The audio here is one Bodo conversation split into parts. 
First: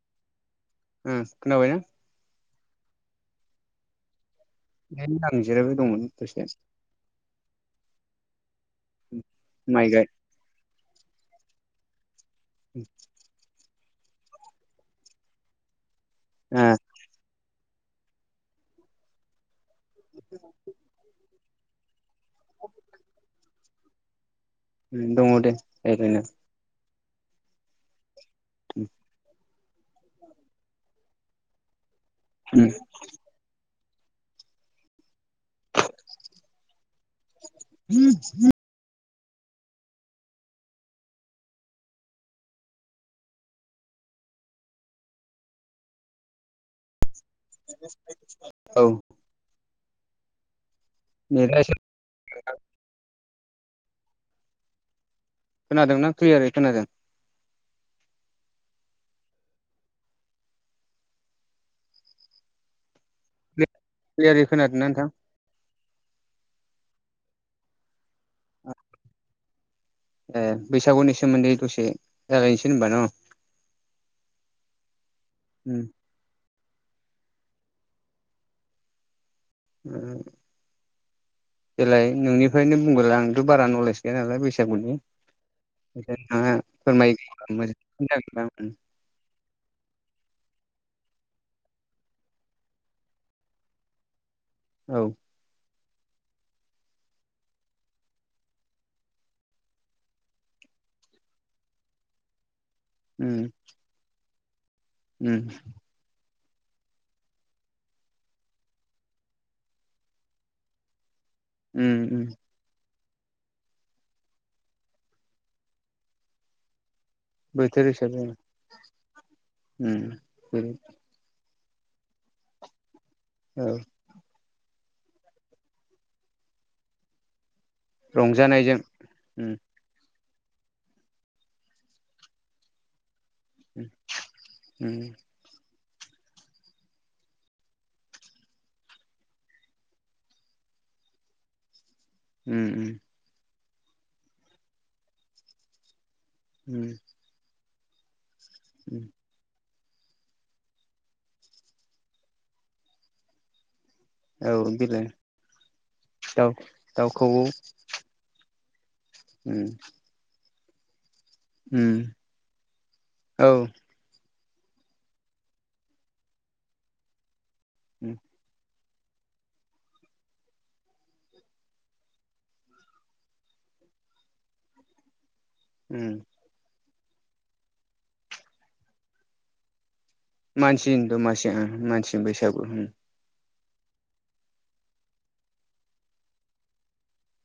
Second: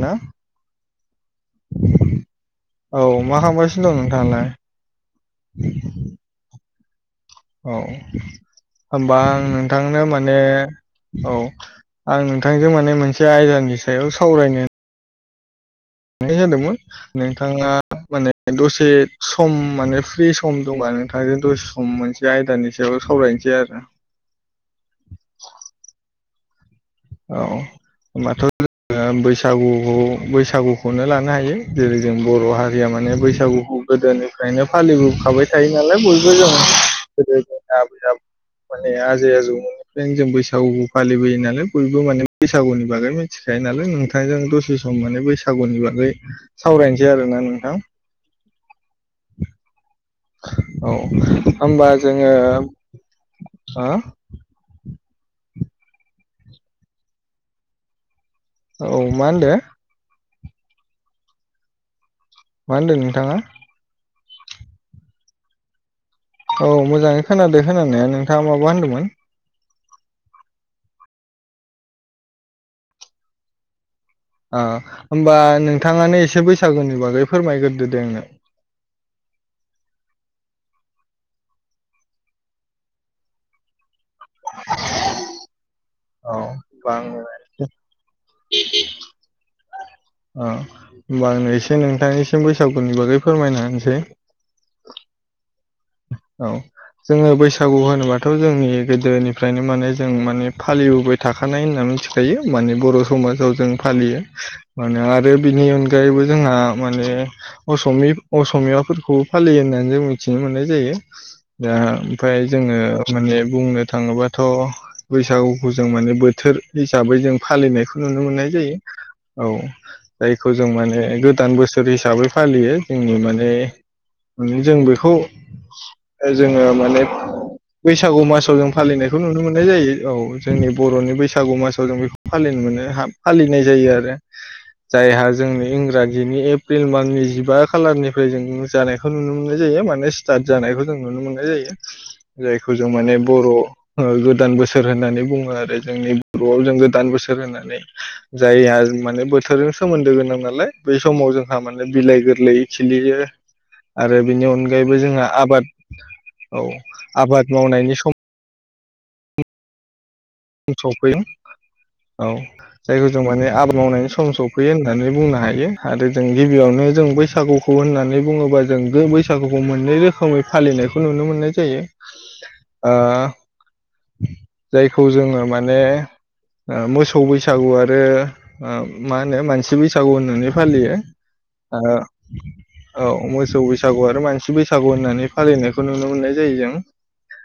ना ओ खोनाबाय औ मा खालामगासिनो दं नोंथाङालाय आं जिरायबाय दंमोन दसे औ होमबा आं माइ नोंथांनो गाय माने औ आं नोंथांजों माने मोनसे आयदानि सायाव सावरायनो नाय जादोंमोन ओ नोंथाङा माने दसे सम माने फ्रि सम दंबा नोंथांजों दसे सम मोनसे आयदानि सायाव सावरायनोसै आरो दङ दे जाय्लायनो औ होनबाथ बैसाग बैसागुखौ बैसागुखौनो लानो हायो जेरै जों बर हारिया माने बैसागुखौ गोदोनिफ्रायनो फालिबो थाबाय थायो नालाय बयबो जों गोदो ज माने [unintelligible] जायजौमनिफ्रायनो जों बैसागु फालिबोयो नालाय बयबो माने बैसागुनि बागै मिथिखायो नालाय नोंथांजों दसे सम माने बैसागुनि बागै सावरायनो बि आरो ना नोंथां औ औ नेटआ एसे होमबा जोङो हो खोनादों ना क्लियारै खोनादों औ मा होनदों मा होनदों नोंथाङा ख्लियारि खोनादोंना नोंथां? औ मोजाङै खोनादो खोनानाया नोंथाङा माबा होनदोंमोन? एह बैसागुनि सोमोन्दै दसे जागायनोसै होनबा न। ओ होमबा नोंथाङानो एसे बैसागुनि बागै फोरमायगोरदो दे आंनो। देलाय नोंनिफायनो बुंगोरलाय आंथ' बारा नलेज गैया नालाय बेैसागुनि। औ होमबा आङो [unintelligible] अह होमबा आंनो एसे नोंथांनिसिम बैसागुनि बागै फोरमायना होनोसै। औ। औ। जोङो बैसागु होनोबाथ' जोंनि गोदोनिफ्रायनो माने जों माने फालिबोबाय थाखानाय होनना मिनथिखायो माने बर' उम समाजाव जों फालियो मानो आरो उम बिनि अनगायैबो जोंहा माने असिमि असमियाफोरखौबो फालियो होननानै जों मिथिनो मोननाय जायो। दा उम उम ओमफ्राय जोङो माने बुंनो थाङोबाथ' बैसागुखौ जों माने बोथोर हि साबै जों बोथोर फालिनायखौ हिसाबै नुनो मोननाय जायो औ उम जायखौ जों जेरै माने गोदान बोसो सोर हिसाबै फालियो जोंनि माने औ मानि जों बेखौ ओ जोङो माने बैसागु मासाव जों रंजानायजों फालिनायखौ नुनो उम मोननाय जायो औ। जोंनि बर'नि बैसागु मासाव जों बेखौ फालिनो मोनो हाब फालिनाय उम जायो आरो उम जायहा जोंनि इं ग्राजिनि एप्रिल माननि जिबा खालारनिफ्राय जों जानायखौ नुनो मोननाय जायो माने स्टार्ट जानायखौ जों नुनो मोननाय जायो। जायखौ जों उम माने बर' ओ गोदान बोसोर होननानै बुङो आरो जोंनि बर'आव जों उम गोदान बोसोर होननानै। जायहा उम माने बोथोरजों सोमोन्दो गोनां नालाय बै समाव जोंहा माने बिलाइ गोरलै खिलियो। आरो बिनि औ अनगायैबो देलाय जोंहा आबाद दाउ औ दाउखौवौ आबाद मावनायनि सम उम। सफैयो उम औ जायखौ जों माने औ आबाद मावनायनि सम स फैयो होननानै बुंनो हायो आरो जों गिबियावनो जों बैसागुखौ उम होननानै बुङोबा जों गो बैसागुखौ मोननै रोखोमै फालिनायखौ नुनो मोननाय जायो। ओ जाय खौ जोङो माने उम ओ मोसौ बैसागु आरो ओ मा होनो मानसि बैसा सागु होननानै फालियो। मानसिनि दमासि ओ मानसिनि बैसागु उम औ मो सौ बैसागु आरो मानसि बैसागु होननानै फालिनायखौ नुनो मोननाय जायो जों।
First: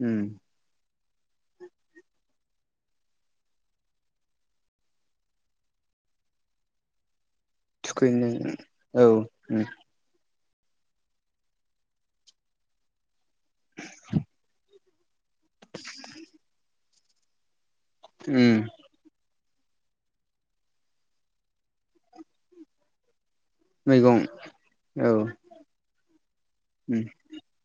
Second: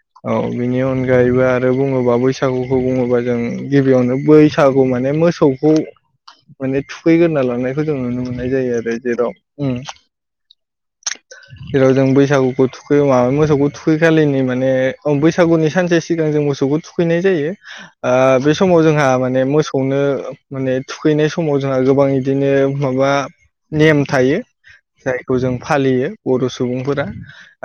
उम औ बिनि अनगायैबो आरो बुङोबा बैस बैसागुखौ बुङोबा जों गिबियावनो बैसागु माने मोसौखौ माने थुखैग्रोना लांनायखौ जों नुनो थुखैनो मोननाय जायो आरो जेराव उम जेराव जों बैसागुखौ थुखैयो माबा मोसौखौ थुखैखालिनि माने आव बैसागुनि सानसे सिगां जों मोसौखौ थुखैनाय जायो ओ बे उम समाव जोंहा माने मोसौ खौनो माने थुखैनाय समाव जोंहा गोबां इदिनो माबा नेम मैगं थायो। औ जायखौ जों फालियो बर' उम सुबुंफोरा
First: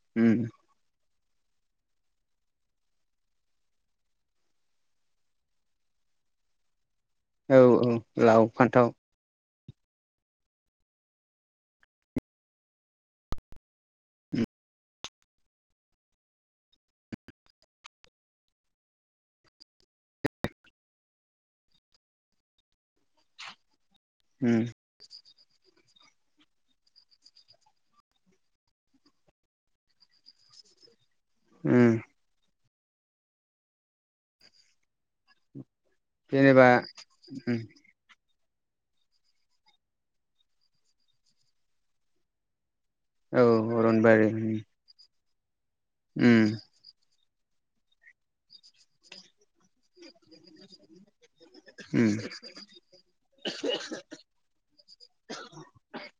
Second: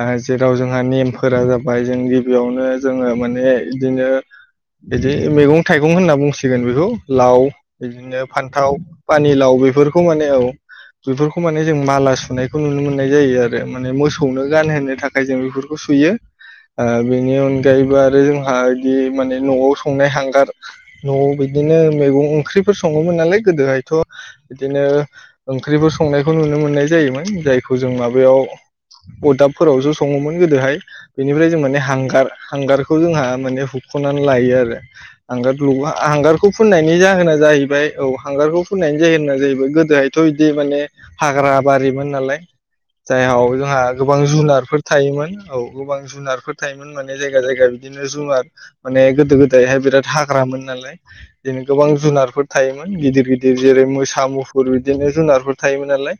ओ उम जेराव जोंहा नेम फोरा जाबाय जों गिबियावनो जोङो माने इदिनो बिदि मैगं थाइगं होनना बुंसिगोन बेखौ लाव औ बिदिनो लाव फान्थाव पानि लाव बेफोरखौ माने औ बेफोरखौ माने जों माला सुनायखौ नुनो मोननाय जायो आरो माने मोसौनो गानहोनो थाखाय जों बेफोरखौ सुयो ओ बेनि अनगायैबो आरो जोंहा बिदि माने न'आव संनाय हांगार, न'आव बिदिनो मैगं ओंख्रिफोर सङोमोन नालाय गोदोहायथ' उम बिदिनो ओंख्रिफोर संनायखौ नुनो मोननाय जायोमोन जायखौ जों माबायाव अदाबफोरावसो सङोमोन गोदोहाय बेनिफ्राय जों माने उम हांगार हांगारखौ जोंहा माने हुख'नानै लायो आरो हांगार नङा हांगारखौ जेनेबा फुननायनि जाहोना उम जाहैबाय औ हांगारखौ फुननायनि जाहेना जाहैबाय गोदोहायथ' इदि माने हाग्रा बारिमोन नालाय औ जायहाव जोंहा गोबां अरनबारि उम जुनारफोर थायोमोन औ गोबां जुनारफोर उम थायोमोन मान ने जायगा जायगा बिदिनो जुनार माने गोदो गोदायहाय बिराथ हा ग्रा मोन नालाय बिदिनो गोबां जुनारफोर थायोमोन गिदिर गिदिर जेरै मोसा मुफुर बिदिनो जु नारफोर थायोमोन नालाय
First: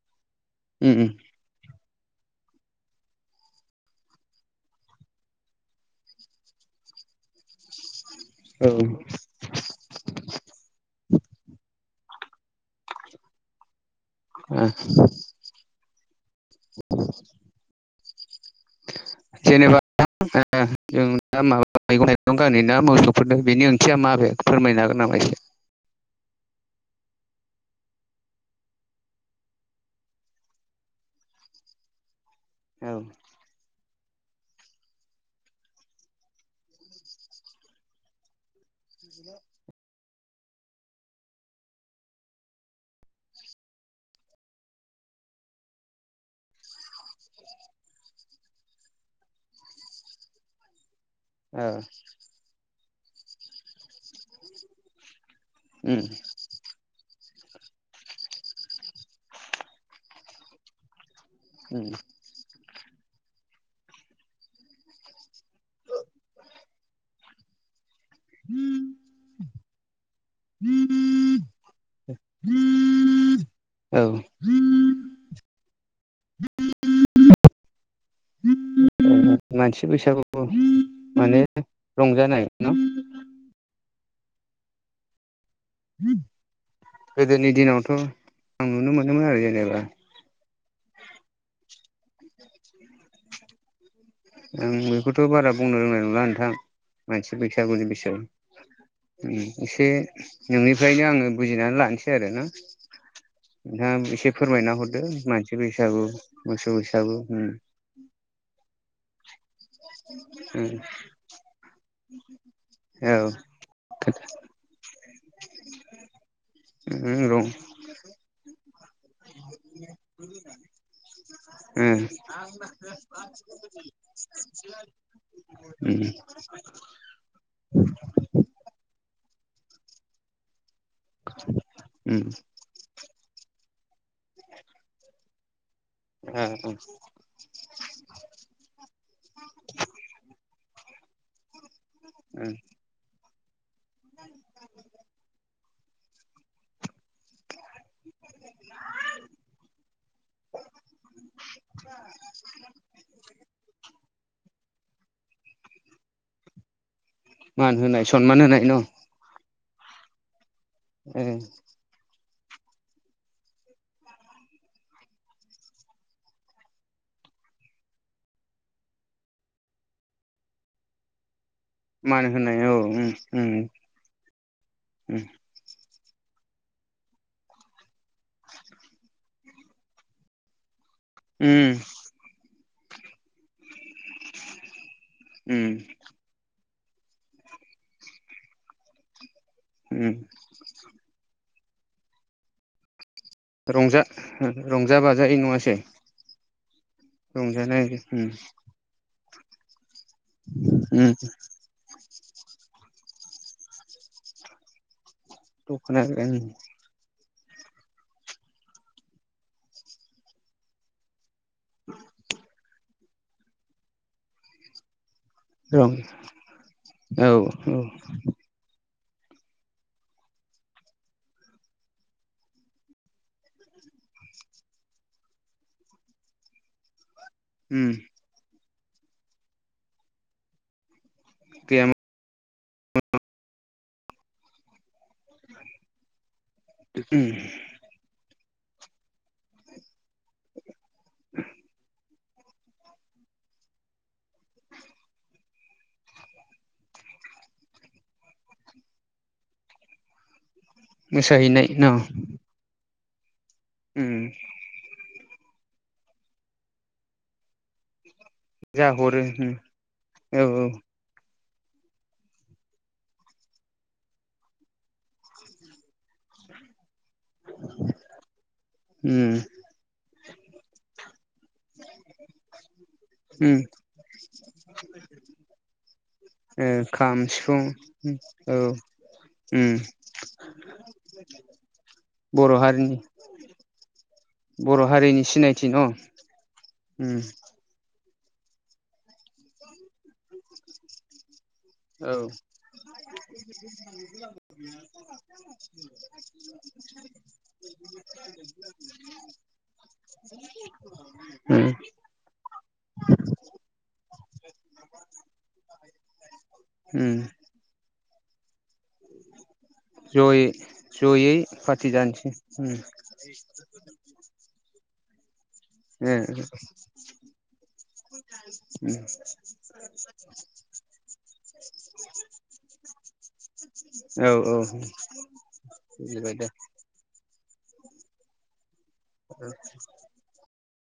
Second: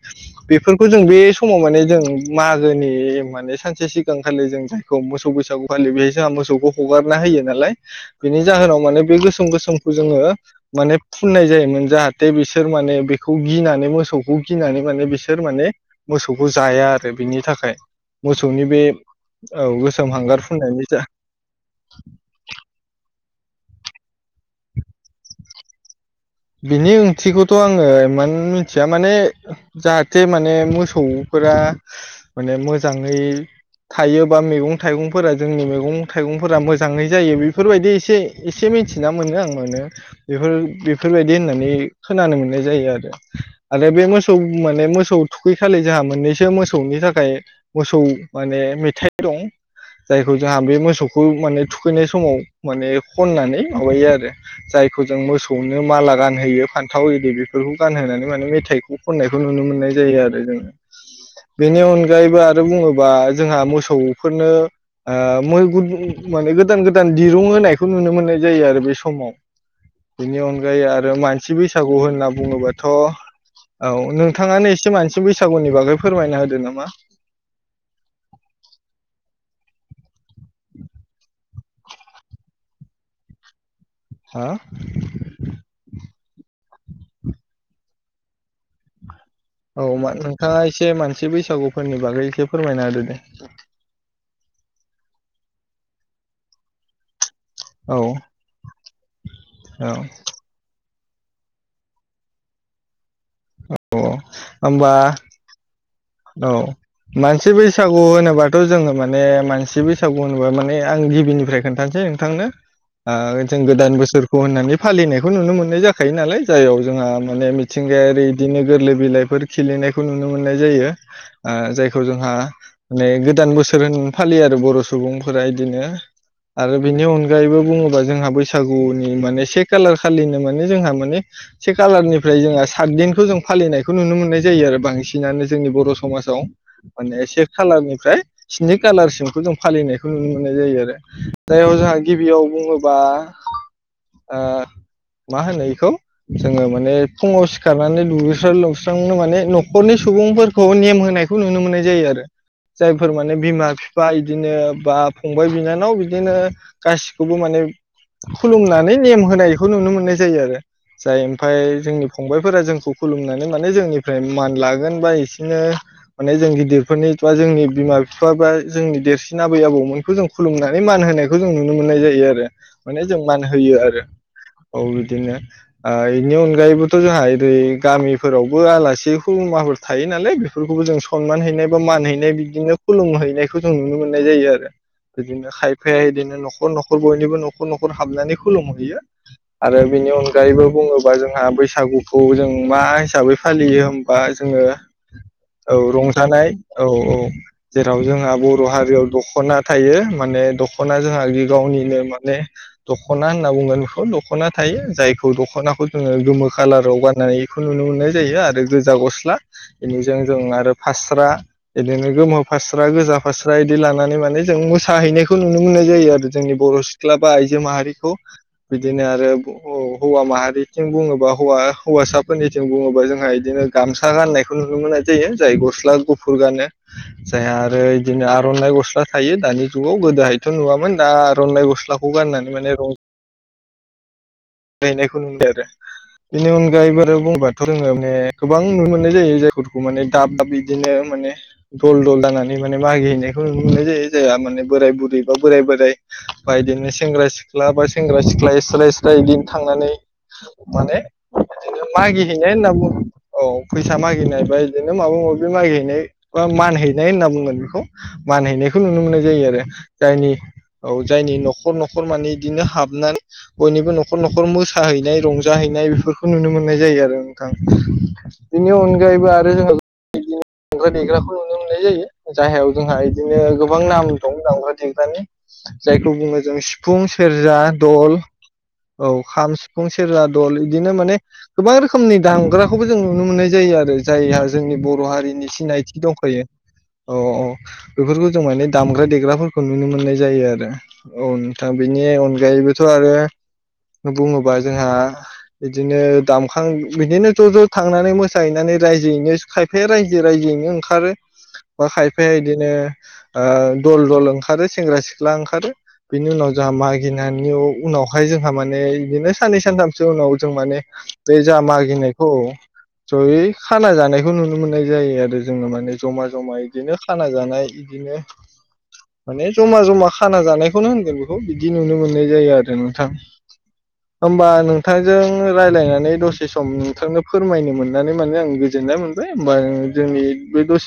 बेफोरखौ जों उम बे समाव माने जों उम मागोनि माने सानसे सिगांखालि जों जायखौ मोसौ बैसागु फालियो बेहाय जोंहा मोसौखौ हगारना होयो नालाय बेनि औ जाहोनाव माने बे गोसोम गोसोमखौ जोङो माने फुननाय जायोमोन जाहा थे बिसोर माने बेखौ गिनानै मोसौ सौखौ ओ गिनानै माने बिसोर माने मोसौखौ जाया आरो बिनि थाखाय। मोसौनि बे औ जेनेबा गोसोम हांगार फुननायनि जा जों दा माबा मैगं थाइगं मोसौफोरनो बेनि ओंथिया मा बे फोरमायनो हागोन नामा एसे? बिनि ओंथिखौथ' आङो इमान मिथिया माने जाहाथे माने मोसौ फोर माने औ मोजाङै थायोबा मैगं थाइगंफोरा जोंनि मैगं थाइगंफोरा मोजाङै जायो बेफोरबायदि एसे एसे मिथिना मोनो आं माने बेफोर बेफोरबायदि होननानै खोनानो मोननाय जायो आरो आरो बे मोसौ माने मोसौ थुखैखालि जोंहा मोननैसो मोसौनि थाखाय मोसौ माने मेथाइ दं जायखौ जोंहा बे मोसौ औ खौथुखैनाय समाव माने खननानै माबायो आरो जायखौ जों मोसौ नो उम माला गानहोयो फान्थाव इदि बे बेफोरखौ गानहोनानै माने मेथाइखौ खननायखौ नुनो मोननाय जायो आरो जोङो बेनि उम अनगायैबो आरो बुङोबा जोंहा मोसौफोरनो ओ मै गुद गोदान गोदान दिरुं होनाय खौ नुनो मोननाय जायो आरो बे समाव बेनि अनगायै आरो मानसि बैसागु होनना बुङोबाथ' औ औ नोंथाङा एसे मानसि बैसागुनि बागै फोरमायना होदो नामा? मानसि बैसागु माने रंजानाय ना? हा गोदोनि दिनावथ' आं नुनो मोनो औ नोंथाङा एसे मानसि बैसागुफोरनि बागै एसे फोरमायना होदो दे आं बेखौथ' बारा बुंनो रोंनाय नंला नोंथां मानसि बैसागुनि औ एसे औ नोंनि ओंखायनो आङो बुजिनानै लानोसै आरो ना नोंथा औ एसे फोरमायना होमबा हरदो मानसि बैसागु औ मोसौ बैसागु उम मानसि बैसागु होनोबाथ' जोङो माने माने मानसि बैसागु होनोबा उम माने आं गिबिनिफ्राय खोन्थानोासै नोंथांनो औ जों गोदान बोसोरखौ होननानै फालिनायखौ नुनो मोननाय जाखायो नालाय जाययाव जोंहा उम रं माने मिथिंगायारि बिदिनो गोरलै बिलाइफोर खिलिनायखौ नुनो मोननाय जायो उम जायखौ जोंहा माने गोदान बोसोर होन फालियो आरो बर' सुबुंफोरा इदिनो उम आरो बिनि अनगायैबो बुङोबा जोंहा बैसागुनि से खालार खालि मान जोंहा मान से उम खालारनिफ्राय जों सादीनखौ जों फालिनायखौ नुनो मोननाय जायो आरो बांसिनानो जोंनि बर' समाजाव ओ माने से खालारनिफ्राय स्नि खालारसिमखौ जों फालिनायखौ नुनो मोननाय जायो आरो जोंहा गिबियाव ओ बुङोबा मा होनोखौ जोंङो माने फुङाव सिखारनानै दुगैस्रां लोबस्रांनो माने न'खरनि सुबुंफोर होनायखौ नुनो मोननाय जायो आरो जायफोर माने बिमा बिफा बिदिनो बा फंबाय बिनानाव बिदिनो गसिबो खौबो माने मान होनाय सनमान होनाय न' ओ खुलुमनानै नेम होनायखौ नुनो मोननाय जायो आरो जाय ओमफाय जोंनि फंबायफोरा जोंखौ खुलुमनानै माने जोंनिफ्राय मान लागोन बा एसे बिदिनो माने जों गिदिरफोरनि बा जोंनि बिमा बिफा बा जोंनि देरसिन आबै आबौमोनखौ जों खुलुमनानै मान होनाय बेखौ जों नुनो मोननाय मान जायो आरो होनाय औ उम माने जों मान उम होयो आरो औ उम बिदिनो बेनि अनगायैबोथ' जोंहा ओरै गामिफोरावबो आलासि खुरमाफोर थायो। नालाय बेफोरखौबो जों सनमान उम हैनाय बा मान हैैनाय बिदिनो खुलुमहैनायखौ जों नुनो मोननाय जायो आरो बिदिनो उम खायफाया बिदिनो न'खर न'खर न'खर बयनिबो न'खर न'खर हाबनानै खुलुमहैयो आरो बिनि उम अनगायैबो बुङोबा जोंहा बैसाग बैसागुखौ जों मा हिसाबै फालियो होमबा जोङो जायो नङासै औ रंजानाय औ औ रंजानाय जेराव उम जोंहा बर' हारियाव दख'ना थायो। माने दखना उम जोंहा गावनिनो माने दख'ना होनना बुङो बेखौ दख'ना थायो जायखौ दख'नाखौ दख'ना जोङो रं गोमो खालाराव गाननो हायो। बेखौ नुनो मोननाय जायो आरो गोजा गस्ला बेनिजों जों आरो फास्रा। बिदिनो गोमो फास्रा गोजा फास्रा बिदि लानानै माने जों मोसाहैनायखौ खौ नुनो मोननाय औ जायो आरो जोंनि बर' सिख्ला बा औ आइजो माहारिखौ बि दिनो आरो हौवा माहारिथिं बुङोबा हौवा हौवासाफोरनिथिं बुङोबा जोंहा बिदिनो गा गामसा गान्नाय खौ नुनो मोननाय जायो जाय गस्ला गुफुर गानो जाय आरो उम बिदिनो आर'नाइ गस्ला स्ला थायो दानि जुगाव गोदोहायथ' नुवामोन दा रनलाइ गैयामोन गस्लाखौ गाननानै माने रं गायनायखौ नुबाय आरो बेनि अनगायै बारो उम बुंबाथ' रोङो माने गोबां नुनो मोननाय जायो जायफोरखौ माने दाब दाब बिदिनो माने दल दल दानानै माने मागि हैैनायखौ नु न मोननाय जायो जाया माने बोराय बुरै बा बोराय बोराय बा बिदिनो सेंग्रा सिख्ला सिख्ला बा सेंग्रा सिख्लाया सिराय एराय बिदिनो थांनानै माने मोसाहैनाय न मागिहैनाय होनना बुं औ फैसा उम मागिनाय बा बिदिनो माबा माबि मागिहैनाय बा मान हैैनाय होनना बुंगोन बेखौ मान हैैनायखौ जा नुनो मोननाय हरो जायो उम आरो जायनि औ जायनि न खर न'खर माने बिदिनो हाबनानै बयनिबो न'खर न'खर न'खर मोसाहैनाय रंजाहैनाय बेफोरखौ नुनो मोननाय जायो आरो बेनि अनगायैबो उम आरो जों देग्राखौ नुनो मोननाय जायो जायायाव जोंहा बिदिनो उम गोबां नाम दं दामग्रा देग्रानि जायखौ बुङो जों ओ सिफुं, खाम सेरजा सिफुं दल औ औ खाम उम सिफुं सेरजा दल बिदिनो माने गोबां रोखोमनि बर' दामग्राखौबो हारिनि जों नुनो मोननाय जायो आरो जायहा जोंनि बर' हारिनि सिनायथि दंखायो औ उम औ बेफोरखौ जों माने दामग्रा देग्राफोरखौ नुनो मोननाय जायो आरो औ बेनि औ अनगायैबोथ' आरो बुङोबा जोंहा बिदिनो दामखां बिदिनो ज' ज' थांनानै मोसाहैनानै रायजोयैनो खायफाया रायजो राजायजोयैनो ओंखारो उम बा खायफाया बिदिनो दल दल ओंखारो सेंग्रा सिख्ला ओंखारो बिनि उनाव जोंहा उम मागिनायनि उनावहाय जोंहा मान माने बिदिनो साननै सानथामसो उनाव जयै जों माने बे जयै जा पार्टि जानोसै मागिनायखौ उम जयै खाना जानायखौ नुनो मोननाय जायो आरो जोङो माने जमा जमा इदिनो खाना जानाय इदिनो माने जमा जमा खाना जानायखौनो होनगोन बेखौ बिदि नुनो मोननाय जायो आरो नोंथां। ओ औ होमबा औ नोंथांजों रायज्लायनानै बुजिबाय दा दसे सम नोंथांनो फोरमायनो मोननानै माने आं गोजोननाय मोनबाय होमबा जोंनि बे दसे